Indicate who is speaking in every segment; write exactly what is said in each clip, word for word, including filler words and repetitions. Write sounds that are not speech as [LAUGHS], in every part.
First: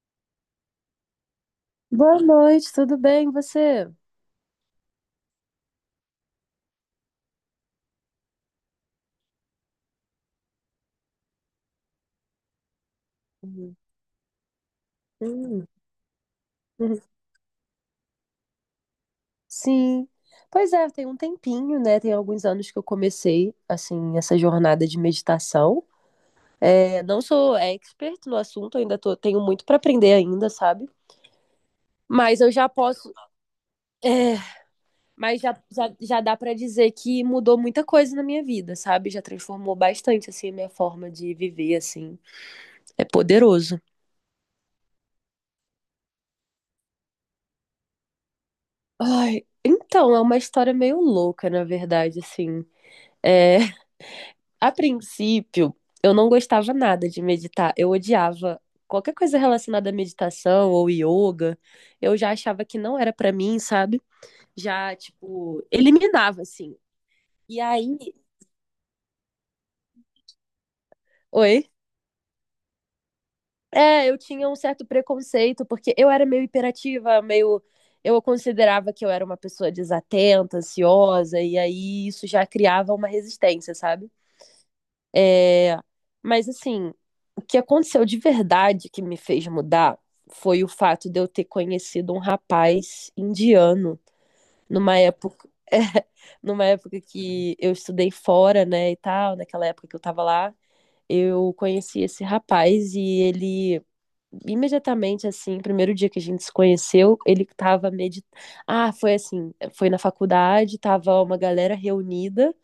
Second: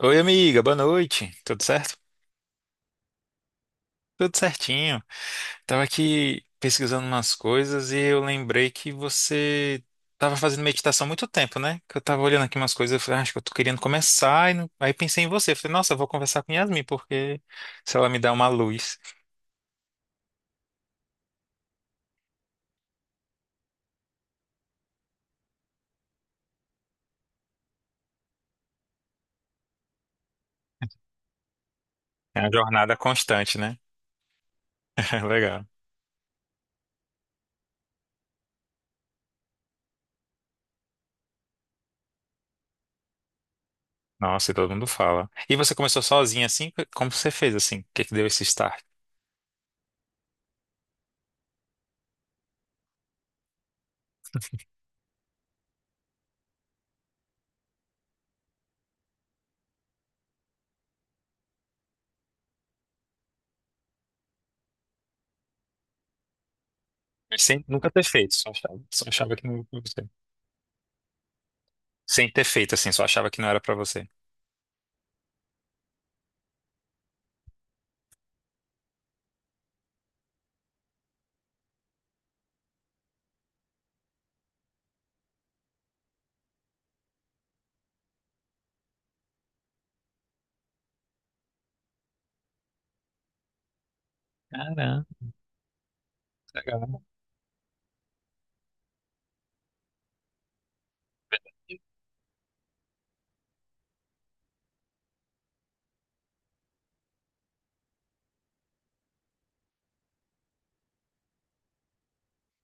Speaker 1: Oi, amiga, boa noite. Tudo certo?
Speaker 2: Boa noite, tudo bem, e você?
Speaker 1: Tudo certinho. Tava aqui pesquisando umas coisas e eu lembrei que você tava fazendo meditação há muito tempo, né? Que eu tava olhando aqui umas coisas, eu falei, "Ah, acho que eu tô
Speaker 2: Uhum.
Speaker 1: querendo começar. E não- Aí pensei em você.
Speaker 2: Hum,
Speaker 1: Falei, nossa, eu vou conversar com Yasmin,
Speaker 2: uhum.
Speaker 1: porque se ela me dá uma luz.
Speaker 2: Sim. Pois é, tem um tempinho, né? Tem alguns anos que eu comecei, assim, essa jornada de meditação. É, não sou expert no assunto, ainda tô- tenho muito para aprender ainda, sabe?
Speaker 1: É
Speaker 2: Mas
Speaker 1: uma
Speaker 2: eu já
Speaker 1: jornada
Speaker 2: posso,
Speaker 1: constante, né?
Speaker 2: é,
Speaker 1: [LAUGHS]
Speaker 2: mas já,
Speaker 1: Legal.
Speaker 2: já, já dá para dizer que mudou muita coisa na minha vida, sabe? Já transformou bastante, assim, a minha forma de viver, assim. É poderoso.
Speaker 1: Nossa, e todo mundo fala. E você começou sozinha assim? Como você fez assim? O que que deu esse start?
Speaker 2: Ai, então, é uma história meio louca, na verdade, assim. É, A princípio, eu não gostava nada de meditar. Eu odiava qualquer coisa relacionada à meditação ou yoga. Eu já achava que não era pra mim, sabe? Já, tipo, eliminava, assim. E
Speaker 1: Sem nunca
Speaker 2: aí.
Speaker 1: ter feito, só achava, só achava que não.
Speaker 2: Oi?
Speaker 1: Sem ter feito assim, só achava que não era pra você.
Speaker 2: É, eu tinha um certo preconceito, porque eu era meio hiperativa, meio. Eu considerava que eu era uma pessoa desatenta, ansiosa, e aí isso já criava uma resistência, sabe? É, mas assim, o que aconteceu de verdade que me fez mudar foi o fato de eu ter conhecido um rapaz indiano numa
Speaker 1: Caramba,
Speaker 2: época, [LAUGHS] é, numa época
Speaker 1: legal.
Speaker 2: que eu estudei fora, né, e tal, naquela época que eu tava lá, eu conheci esse rapaz e ele imediatamente, assim, primeiro dia que a gente se conheceu, ele tava meditando. Ah, foi assim, foi na faculdade, tava uma galera reunida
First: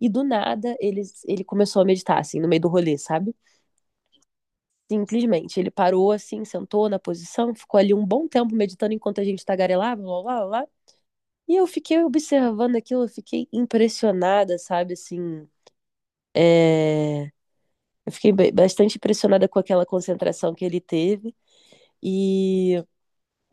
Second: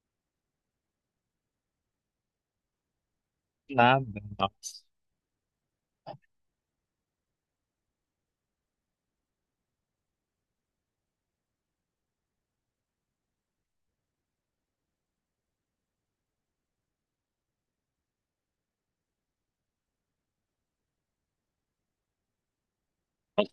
Speaker 2: e do nada ele, ele começou a meditar, assim, no meio do rolê, sabe?
Speaker 1: Nada, nossa.
Speaker 2: Simplesmente, ele parou assim, sentou na posição, ficou ali um bom tempo meditando enquanto a gente tagarelava, blá, blá, blá. E eu fiquei observando aquilo, eu fiquei impressionada, sabe, assim, é... Eu fiquei ba- bastante impressionada com aquela concentração que ele teve. E,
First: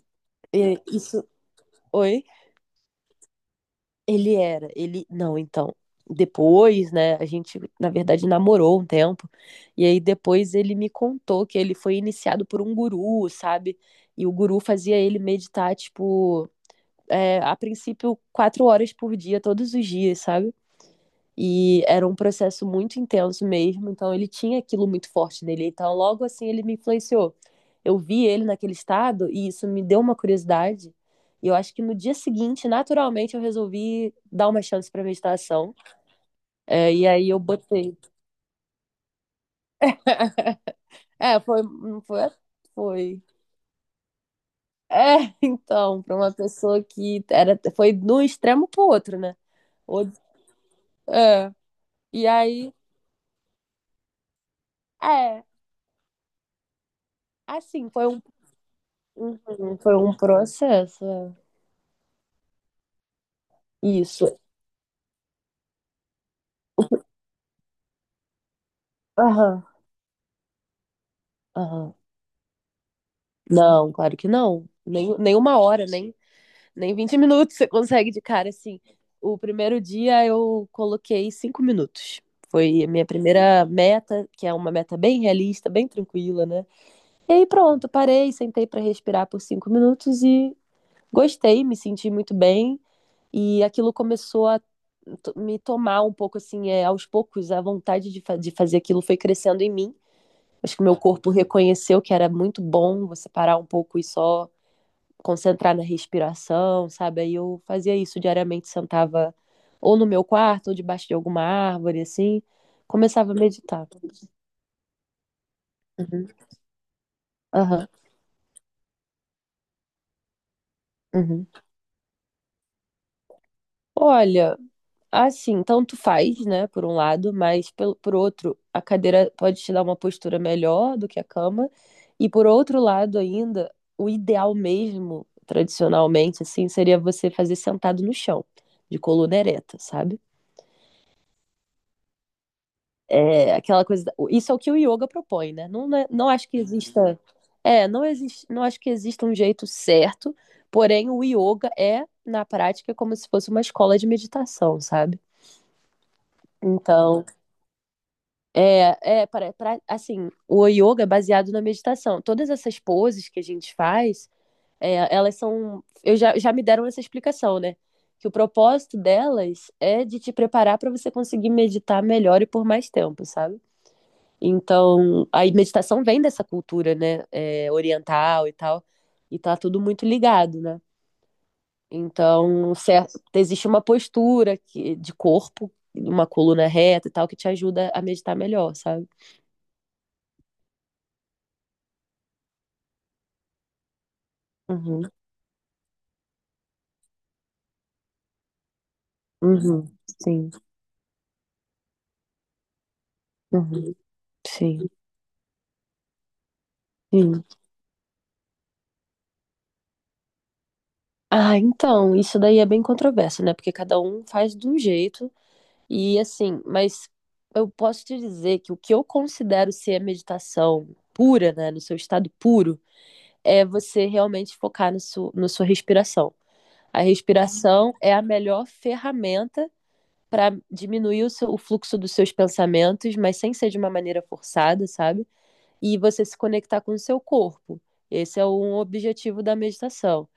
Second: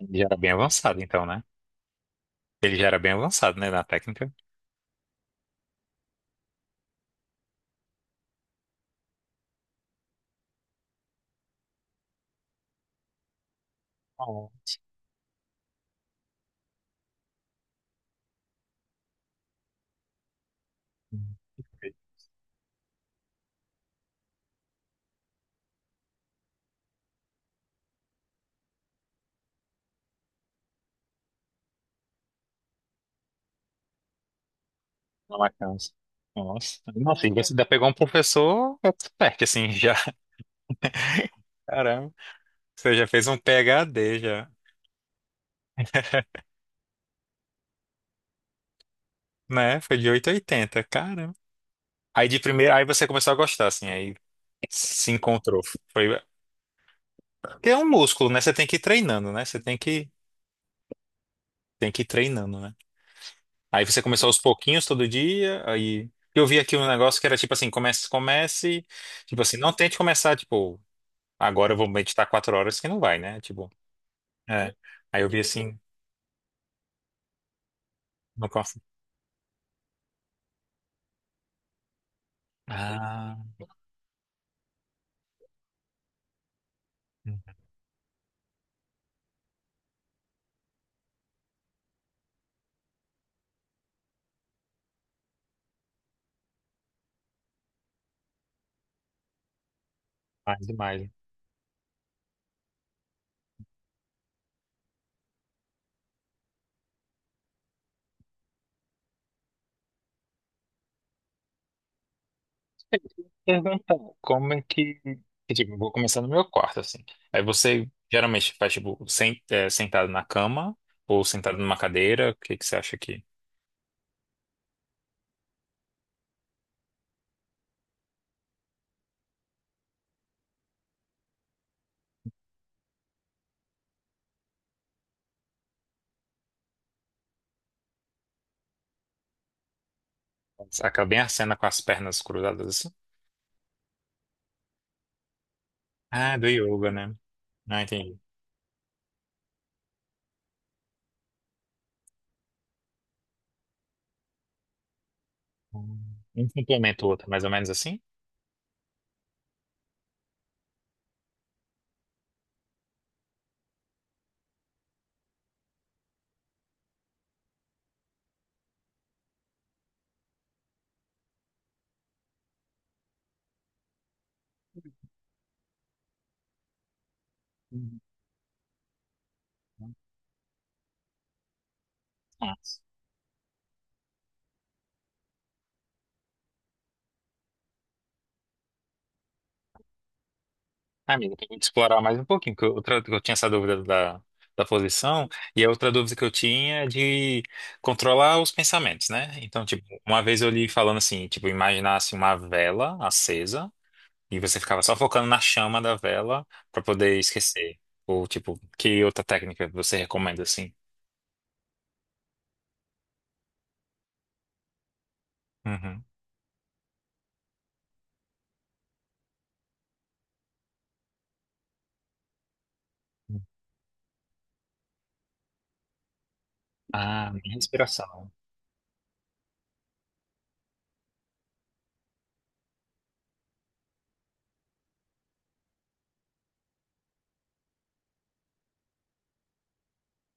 Speaker 1: Ele já era bem
Speaker 2: e
Speaker 1: avançado, então,
Speaker 2: isso.
Speaker 1: né?
Speaker 2: Oi?
Speaker 1: Ele já era bem avançado, né, na técnica.
Speaker 2: Ele era, ele. Não, então. Depois, né, a gente, na verdade, namorou um tempo. E aí depois ele me contou que ele foi iniciado por um guru, sabe? E o
Speaker 1: Oh,
Speaker 2: guru fazia ele meditar, tipo, é, a princípio, quatro horas por dia, todos os dias, sabe? E era um processo muito intenso mesmo, então ele tinha aquilo muito forte nele. Então, logo assim, ele me influenciou. Eu vi ele naquele estado e isso me deu uma curiosidade. E eu acho que no dia seguinte, naturalmente, eu resolvi dar uma chance para
Speaker 1: na
Speaker 2: meditação.
Speaker 1: Mackenzie. Nossa,
Speaker 2: É, e
Speaker 1: nossa,
Speaker 2: aí
Speaker 1: e
Speaker 2: eu
Speaker 1: você ainda pegou um
Speaker 2: botei.
Speaker 1: professor expert, assim, já.
Speaker 2: [LAUGHS] É, foi, não
Speaker 1: Caramba,
Speaker 2: foi,
Speaker 1: você já
Speaker 2: foi.
Speaker 1: fez um PhD, já,
Speaker 2: É, [LAUGHS] então, para uma pessoa que era, foi de um extremo pro outro, né?
Speaker 1: né? Foi
Speaker 2: Ou-
Speaker 1: de oitocentos e oitenta, caramba.
Speaker 2: É,
Speaker 1: Aí
Speaker 2: e
Speaker 1: de
Speaker 2: aí,
Speaker 1: primeira, aí você começou a gostar, assim, aí se
Speaker 2: é,
Speaker 1: encontrou. Foi, porque é um
Speaker 2: assim, foi um,
Speaker 1: músculo, né? Você tem que ir treinando,
Speaker 2: um-
Speaker 1: né? Você tem
Speaker 2: um, foi
Speaker 1: que,
Speaker 2: um processo. É.
Speaker 1: tem que ir treinando, né? Aí você começou aos
Speaker 2: Isso.
Speaker 1: pouquinhos todo dia, aí eu vi aqui um negócio que era tipo assim, comece, comece, tipo assim,
Speaker 2: Aham,
Speaker 1: não tente começar, tipo, agora eu vou
Speaker 2: aham.
Speaker 1: meditar quatro horas que não vai, né? Tipo,
Speaker 2: Não, claro que não.
Speaker 1: é.
Speaker 2: Nem,
Speaker 1: Aí eu
Speaker 2: nem
Speaker 1: vi
Speaker 2: uma
Speaker 1: assim,
Speaker 2: hora, nem, nem vinte minutos você consegue de
Speaker 1: não
Speaker 2: cara, assim.
Speaker 1: consigo.
Speaker 2: O primeiro dia eu coloquei cinco minutos. Foi a minha
Speaker 1: Ah,
Speaker 2: primeira meta, que é uma meta bem realista, bem tranquila, né? E aí pronto, parei, sentei para respirar por cinco minutos e gostei, me senti muito bem. E aquilo começou a to- me tomar um pouco, assim, é, aos poucos, a vontade de, fa- de fazer aquilo foi crescendo em mim.
Speaker 1: mais
Speaker 2: Acho que meu
Speaker 1: demais.
Speaker 2: corpo reconheceu que era muito bom você parar um pouco e só concentrar na respiração, sabe? Aí eu fazia isso diariamente, sentava ou no meu quarto ou debaixo de alguma árvore, assim,
Speaker 1: Eu
Speaker 2: começava a
Speaker 1: queria
Speaker 2: meditar.
Speaker 1: perguntar como é que, que, tipo, eu vou começar no
Speaker 2: Uhum.
Speaker 1: meu quarto, assim. Aí
Speaker 2: Aham.
Speaker 1: você geralmente faz, tipo, sen- é, sentado na cama ou
Speaker 2: Uhum.
Speaker 1: sentado numa cadeira, o que que você acha que
Speaker 2: Olha, assim, tanto faz, né, por um lado, mas pelo, por outro, a cadeira pode te dar uma postura melhor do que a cama. E por outro lado ainda, o ideal mesmo, tradicionalmente, assim, seria você fazer sentado no chão, de coluna ereta, sabe?
Speaker 1: acaba bem a cena com as pernas cruzadas assim?
Speaker 2: É aquela coisa. da- Isso é o que o yoga propõe, né? Não, não é- não
Speaker 1: Ah, do
Speaker 2: acho que
Speaker 1: yoga, né?
Speaker 2: exista.
Speaker 1: Não
Speaker 2: É, não
Speaker 1: entendi.
Speaker 2: existe, não acho que exista um jeito certo, porém o yoga é, na prática, como se fosse uma escola de meditação, sabe?
Speaker 1: Hum. Um complementa o
Speaker 2: Então.
Speaker 1: outro, mais ou menos assim?
Speaker 2: É, é para, para, assim, o yoga é baseado na meditação. Todas essas poses que a gente faz, é, elas são. Eu já, já me deram essa explicação, né? Que o propósito delas é de te preparar para você conseguir meditar melhor e por mais tempo, sabe? Então, a meditação vem dessa cultura, né? É,
Speaker 1: Uhum.
Speaker 2: oriental e tal. E tá tudo muito ligado, né? Então,
Speaker 1: Nossa.
Speaker 2: certo, existe uma postura que, de corpo, uma coluna reta e tal, que te ajuda a meditar melhor, sabe?
Speaker 1: Ah, amigo, tem que explorar mais um pouquinho, porque outra, eu tinha essa dúvida da, da
Speaker 2: Uhum.
Speaker 1: posição, e a outra dúvida que eu tinha é de controlar os pensamentos, né? Então, tipo,
Speaker 2: Uhum,
Speaker 1: uma vez eu
Speaker 2: sim,
Speaker 1: li falando assim, tipo, imaginasse uma vela acesa,
Speaker 2: uhum,
Speaker 1: e você ficava
Speaker 2: sim,
Speaker 1: só focando na chama da vela pra poder
Speaker 2: sim.
Speaker 1: esquecer. Ou, tipo, que outra técnica você recomenda, assim?
Speaker 2: Ah, então, isso daí é bem controverso, né? Porque cada um faz de um jeito
Speaker 1: Uhum.
Speaker 2: e assim, mas eu posso te dizer que o que eu considero ser a meditação pura, né, no seu estado puro, é você realmente focar no seu, na sua respiração. A
Speaker 1: Ah, minha
Speaker 2: respiração é a
Speaker 1: respiração.
Speaker 2: melhor ferramenta para diminuir o, seu, o fluxo dos seus pensamentos, mas sem ser de uma maneira forçada, sabe? E você se conectar com o seu corpo. Esse é um objetivo da meditação.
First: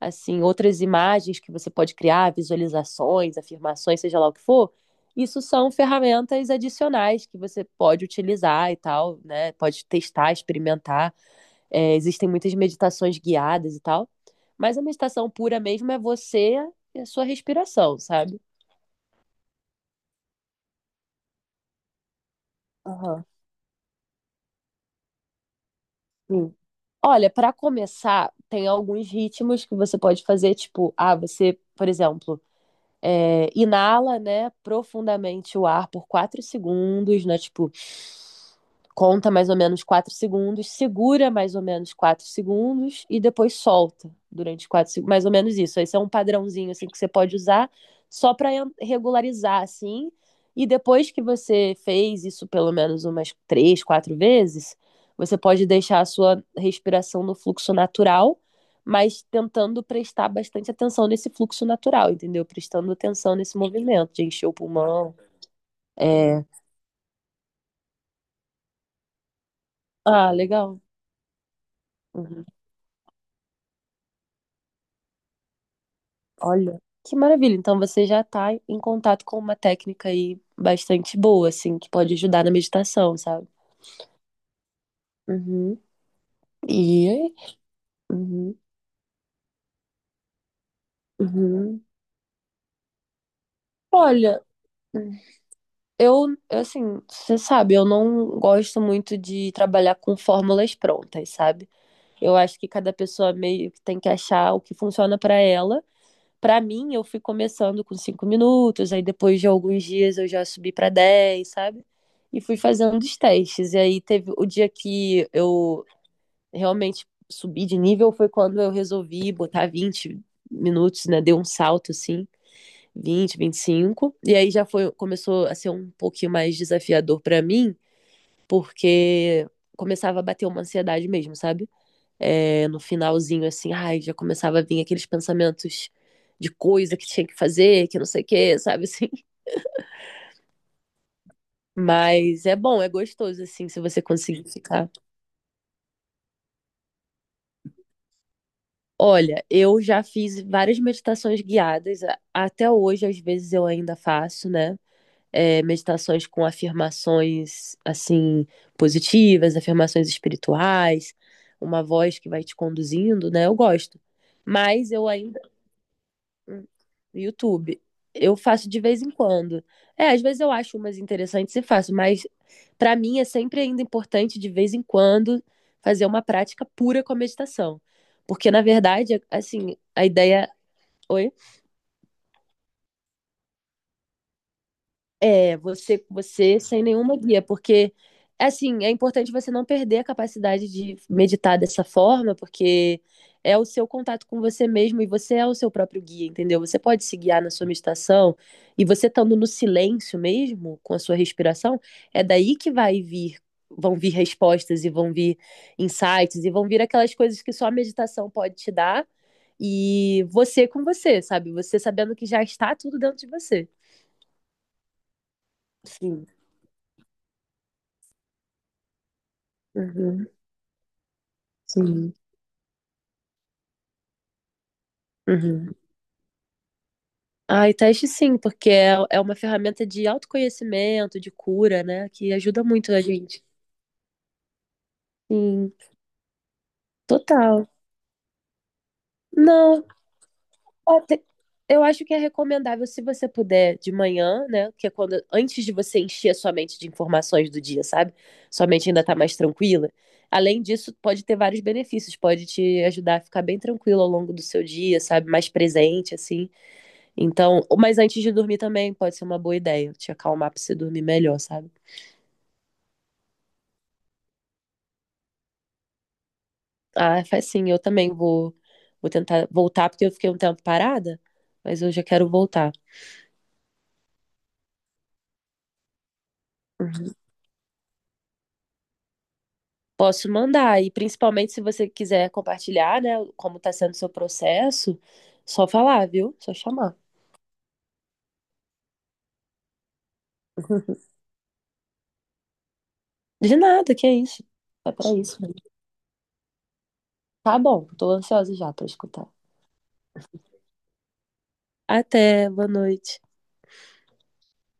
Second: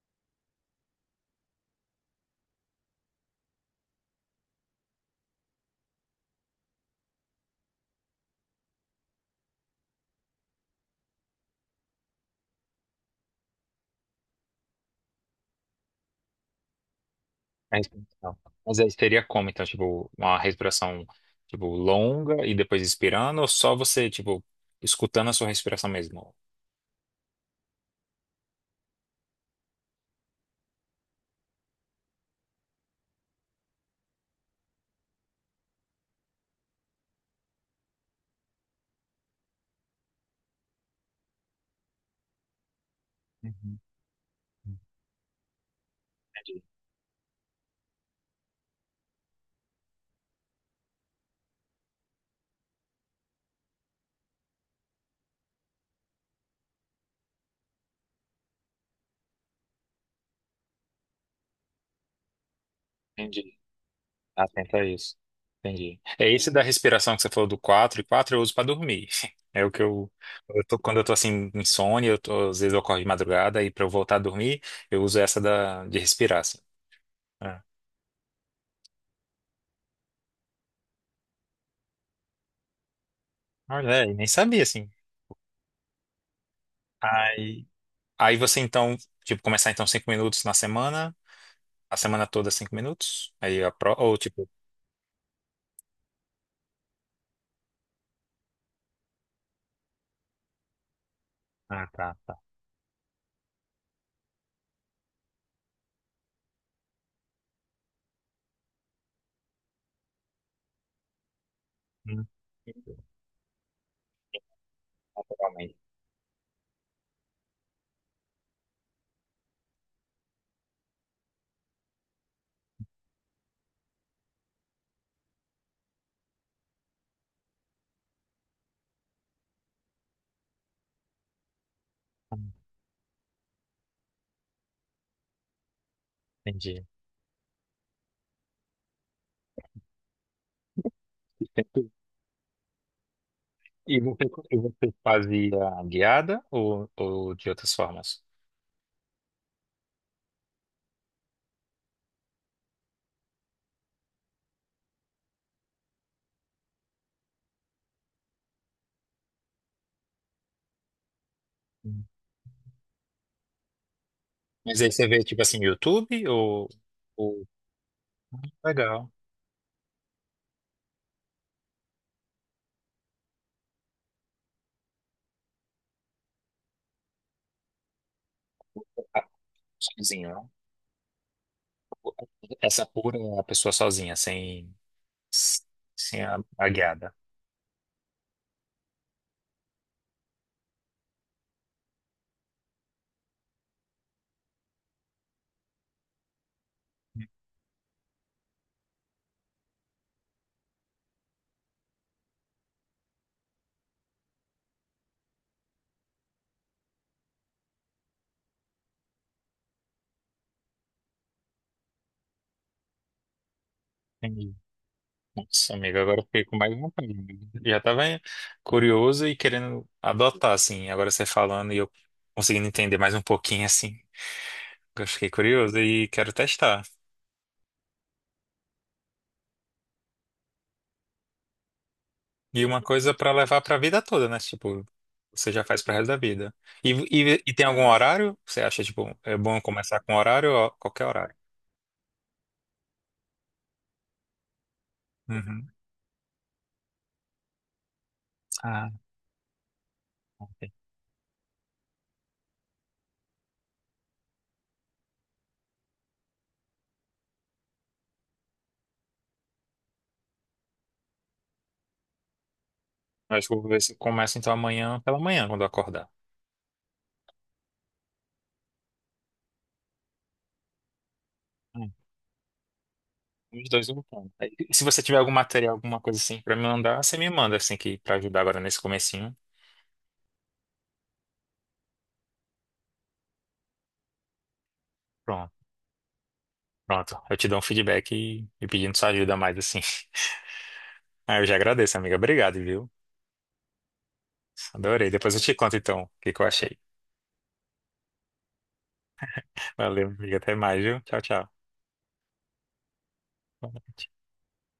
Speaker 2: Assim, outras imagens que você pode criar, visualizações, afirmações, seja lá o que for, isso são ferramentas adicionais que você pode utilizar e tal, né? Pode testar, experimentar. É, existem muitas meditações guiadas e tal. Mas a meditação pura mesmo é você e a sua
Speaker 1: A
Speaker 2: respiração,
Speaker 1: respiração.
Speaker 2: sabe?
Speaker 1: Mas aí seria como, então, tipo, uma respiração, tipo, longa e depois
Speaker 2: Aham.
Speaker 1: expirando, ou só você, tipo, escutando a sua respiração mesmo?
Speaker 2: Sim. Olha, para começar, tem alguns ritmos que você pode fazer, tipo, ah, você, por exemplo, é, inala, né, profundamente o ar por quatro segundos, né, tipo, conta mais ou menos quatro segundos, segura mais ou menos quatro segundos e depois
Speaker 1: Uhum.
Speaker 2: solta durante quatro segundos, mais ou menos isso. Esse é um
Speaker 1: Entendi,
Speaker 2: padrãozinho, assim, que você pode usar só para regularizar, assim, e depois que você fez isso pelo menos umas três, quatro vezes, você pode deixar a sua respiração no fluxo natural mas tentando prestar bastante atenção nesse fluxo natural, entendeu? Prestando atenção
Speaker 1: entendi.
Speaker 2: nesse movimento de encher o
Speaker 1: Atenta a
Speaker 2: pulmão.
Speaker 1: isso. Entendi. É
Speaker 2: É...
Speaker 1: esse da respiração que você falou do quatro e quatro eu uso pra dormir. [LAUGHS] É o que eu,
Speaker 2: Ah,
Speaker 1: eu tô-
Speaker 2: legal.
Speaker 1: Quando eu tô assim insônia, eu
Speaker 2: Uhum.
Speaker 1: tô, às vezes eu acordo de madrugada e pra eu voltar a dormir, eu uso essa da de respirar assim.
Speaker 2: Olha, que maravilha.
Speaker 1: É.
Speaker 2: Então você já está em contato com uma técnica aí bastante boa, assim, que pode ajudar na meditação, sabe?
Speaker 1: Olha, é, e nem sabia assim.
Speaker 2: Uhum. E.
Speaker 1: Aí, aí
Speaker 2: Uhum.
Speaker 1: você então, tipo, começar então cinco minutos na semana,
Speaker 2: Uhum.
Speaker 1: a semana toda cinco minutos. Aí a pro, ou
Speaker 2: Olha,
Speaker 1: tipo,
Speaker 2: eu, assim, você sabe, eu não gosto muito de trabalhar com fórmulas prontas, sabe?
Speaker 1: ah, tá,
Speaker 2: Eu
Speaker 1: tá.
Speaker 2: acho que cada pessoa meio que tem que achar o que funciona para ela. Para mim, eu fui começando com cinco minutos, aí depois de alguns dias eu já subi para dez, sabe?
Speaker 1: Hum,
Speaker 2: E fui fazendo os testes. E aí teve o dia que
Speaker 1: naturalmente.
Speaker 2: eu realmente subi de nível foi quando eu resolvi botar vinte minutos, né? Deu um salto assim, vinte, vinte e cinco. E aí já foi começou a ser um pouquinho mais desafiador para mim, porque começava a bater uma ansiedade mesmo, sabe?
Speaker 1: Hum,
Speaker 2: É, no finalzinho, assim, ai, já começava a vir aqueles pensamentos de
Speaker 1: Entendi.
Speaker 2: coisa que tinha que fazer, que não sei o quê, [LAUGHS] sabe assim? Mas é bom, é gostoso, assim, se
Speaker 1: E
Speaker 2: você
Speaker 1: você,
Speaker 2: conseguir
Speaker 1: e
Speaker 2: ficar.
Speaker 1: você fazia guiada ou, ou de outras formas?
Speaker 2: Olha, eu já fiz várias meditações guiadas, a- até hoje, às vezes eu ainda faço, né? É, meditações com afirmações, assim, positivas, afirmações espirituais, uma
Speaker 1: Hum.
Speaker 2: voz que vai te conduzindo, né? Eu gosto.
Speaker 1: Mas aí
Speaker 2: Mas
Speaker 1: você
Speaker 2: eu
Speaker 1: vê, tipo
Speaker 2: ainda
Speaker 1: assim, YouTube
Speaker 2: hum,
Speaker 1: ou...
Speaker 2: no
Speaker 1: ou...
Speaker 2: YouTube. Eu faço de vez
Speaker 1: Legal.
Speaker 2: em quando. É, às vezes eu acho umas interessantes e faço, mas para mim é sempre ainda importante de vez em quando fazer uma prática pura com a meditação. Porque na verdade,
Speaker 1: Ah,
Speaker 2: assim, a
Speaker 1: sozinho, né?
Speaker 2: ideia, oi.
Speaker 1: Essa pura, é a pessoa sozinha, sem,
Speaker 2: É, você com
Speaker 1: sem a,
Speaker 2: você
Speaker 1: a
Speaker 2: sem
Speaker 1: guiada.
Speaker 2: nenhuma guia, porque assim, é importante você não perder a capacidade de meditar dessa forma, porque é o seu contato com você mesmo e você é o seu próprio guia, entendeu? Você pode se guiar na sua meditação e você estando no silêncio mesmo, com a sua respiração, é daí que vai vir, vão vir respostas e vão vir insights e vão vir aquelas coisas que só a meditação pode te dar. E você com você, sabe? Você sabendo que já está tudo dentro de você.
Speaker 1: Entendi. Nossa, amigo, agora eu
Speaker 2: Sim.
Speaker 1: fiquei com mais vontade, né? Já tava curioso e querendo adotar, assim. Agora você falando e eu
Speaker 2: Sim.
Speaker 1: conseguindo entender mais um pouquinho, assim. Eu fiquei
Speaker 2: Uhum.
Speaker 1: curioso e quero testar.
Speaker 2: Ah, e teste sim, porque é, é uma ferramenta de autoconhecimento, de cura, né? Que ajuda
Speaker 1: E uma
Speaker 2: muito a
Speaker 1: coisa pra
Speaker 2: gente.
Speaker 1: levar pra vida toda, né? Tipo, você já
Speaker 2: Sim,
Speaker 1: faz pro resto da vida. E, e, e tem
Speaker 2: total.
Speaker 1: algum horário? Você acha, tipo, é bom
Speaker 2: Não,
Speaker 1: começar com horário ou
Speaker 2: ó,
Speaker 1: qualquer
Speaker 2: te-
Speaker 1: horário?
Speaker 2: eu acho que é recomendável se você puder de manhã, né? Que é quando, antes
Speaker 1: Uhum.
Speaker 2: de você encher a sua mente de informações do dia, sabe? Sua mente
Speaker 1: Ah,
Speaker 2: ainda tá mais tranquila. Além
Speaker 1: ok.
Speaker 2: disso, pode ter vários benefícios, pode te ajudar a ficar bem tranquilo ao longo do seu dia, sabe? Mais presente, assim. Então, mas antes de dormir também pode ser uma boa ideia, te acalmar pra você dormir melhor, sabe?
Speaker 1: Eu acho que eu vou ver se começa então amanhã pela manhã, quando eu acordar.
Speaker 2: Ah, faz sim, eu também vou, vou tentar voltar, porque eu fiquei um tempo parada, mas
Speaker 1: Hum,
Speaker 2: eu já quero voltar.
Speaker 1: Os dois lutando. Aí, se você tiver algum material, alguma coisa assim pra me mandar,
Speaker 2: Uhum.
Speaker 1: você me manda assim que para ajudar agora nesse comecinho.
Speaker 2: Posso mandar, e principalmente se você quiser compartilhar, né, como tá sendo o seu processo,
Speaker 1: Pronto.
Speaker 2: só falar, viu? Só chamar.
Speaker 1: Pronto. Eu te dou um feedback e, e pedindo sua ajuda mais assim. [LAUGHS]
Speaker 2: [LAUGHS]
Speaker 1: Ah, eu já agradeço, amiga. Obrigado, viu?
Speaker 2: De nada, que é isso. É pra
Speaker 1: Adorei. Depois eu
Speaker 2: isso
Speaker 1: te
Speaker 2: mesmo.
Speaker 1: conto então o que que eu achei.
Speaker 2: Tá bom, tô ansiosa já pra escutar.
Speaker 1: Valeu, amiga. Até mais, viu? Tchau, tchau.
Speaker 2: Até, boa noite.
Speaker 1: Fala.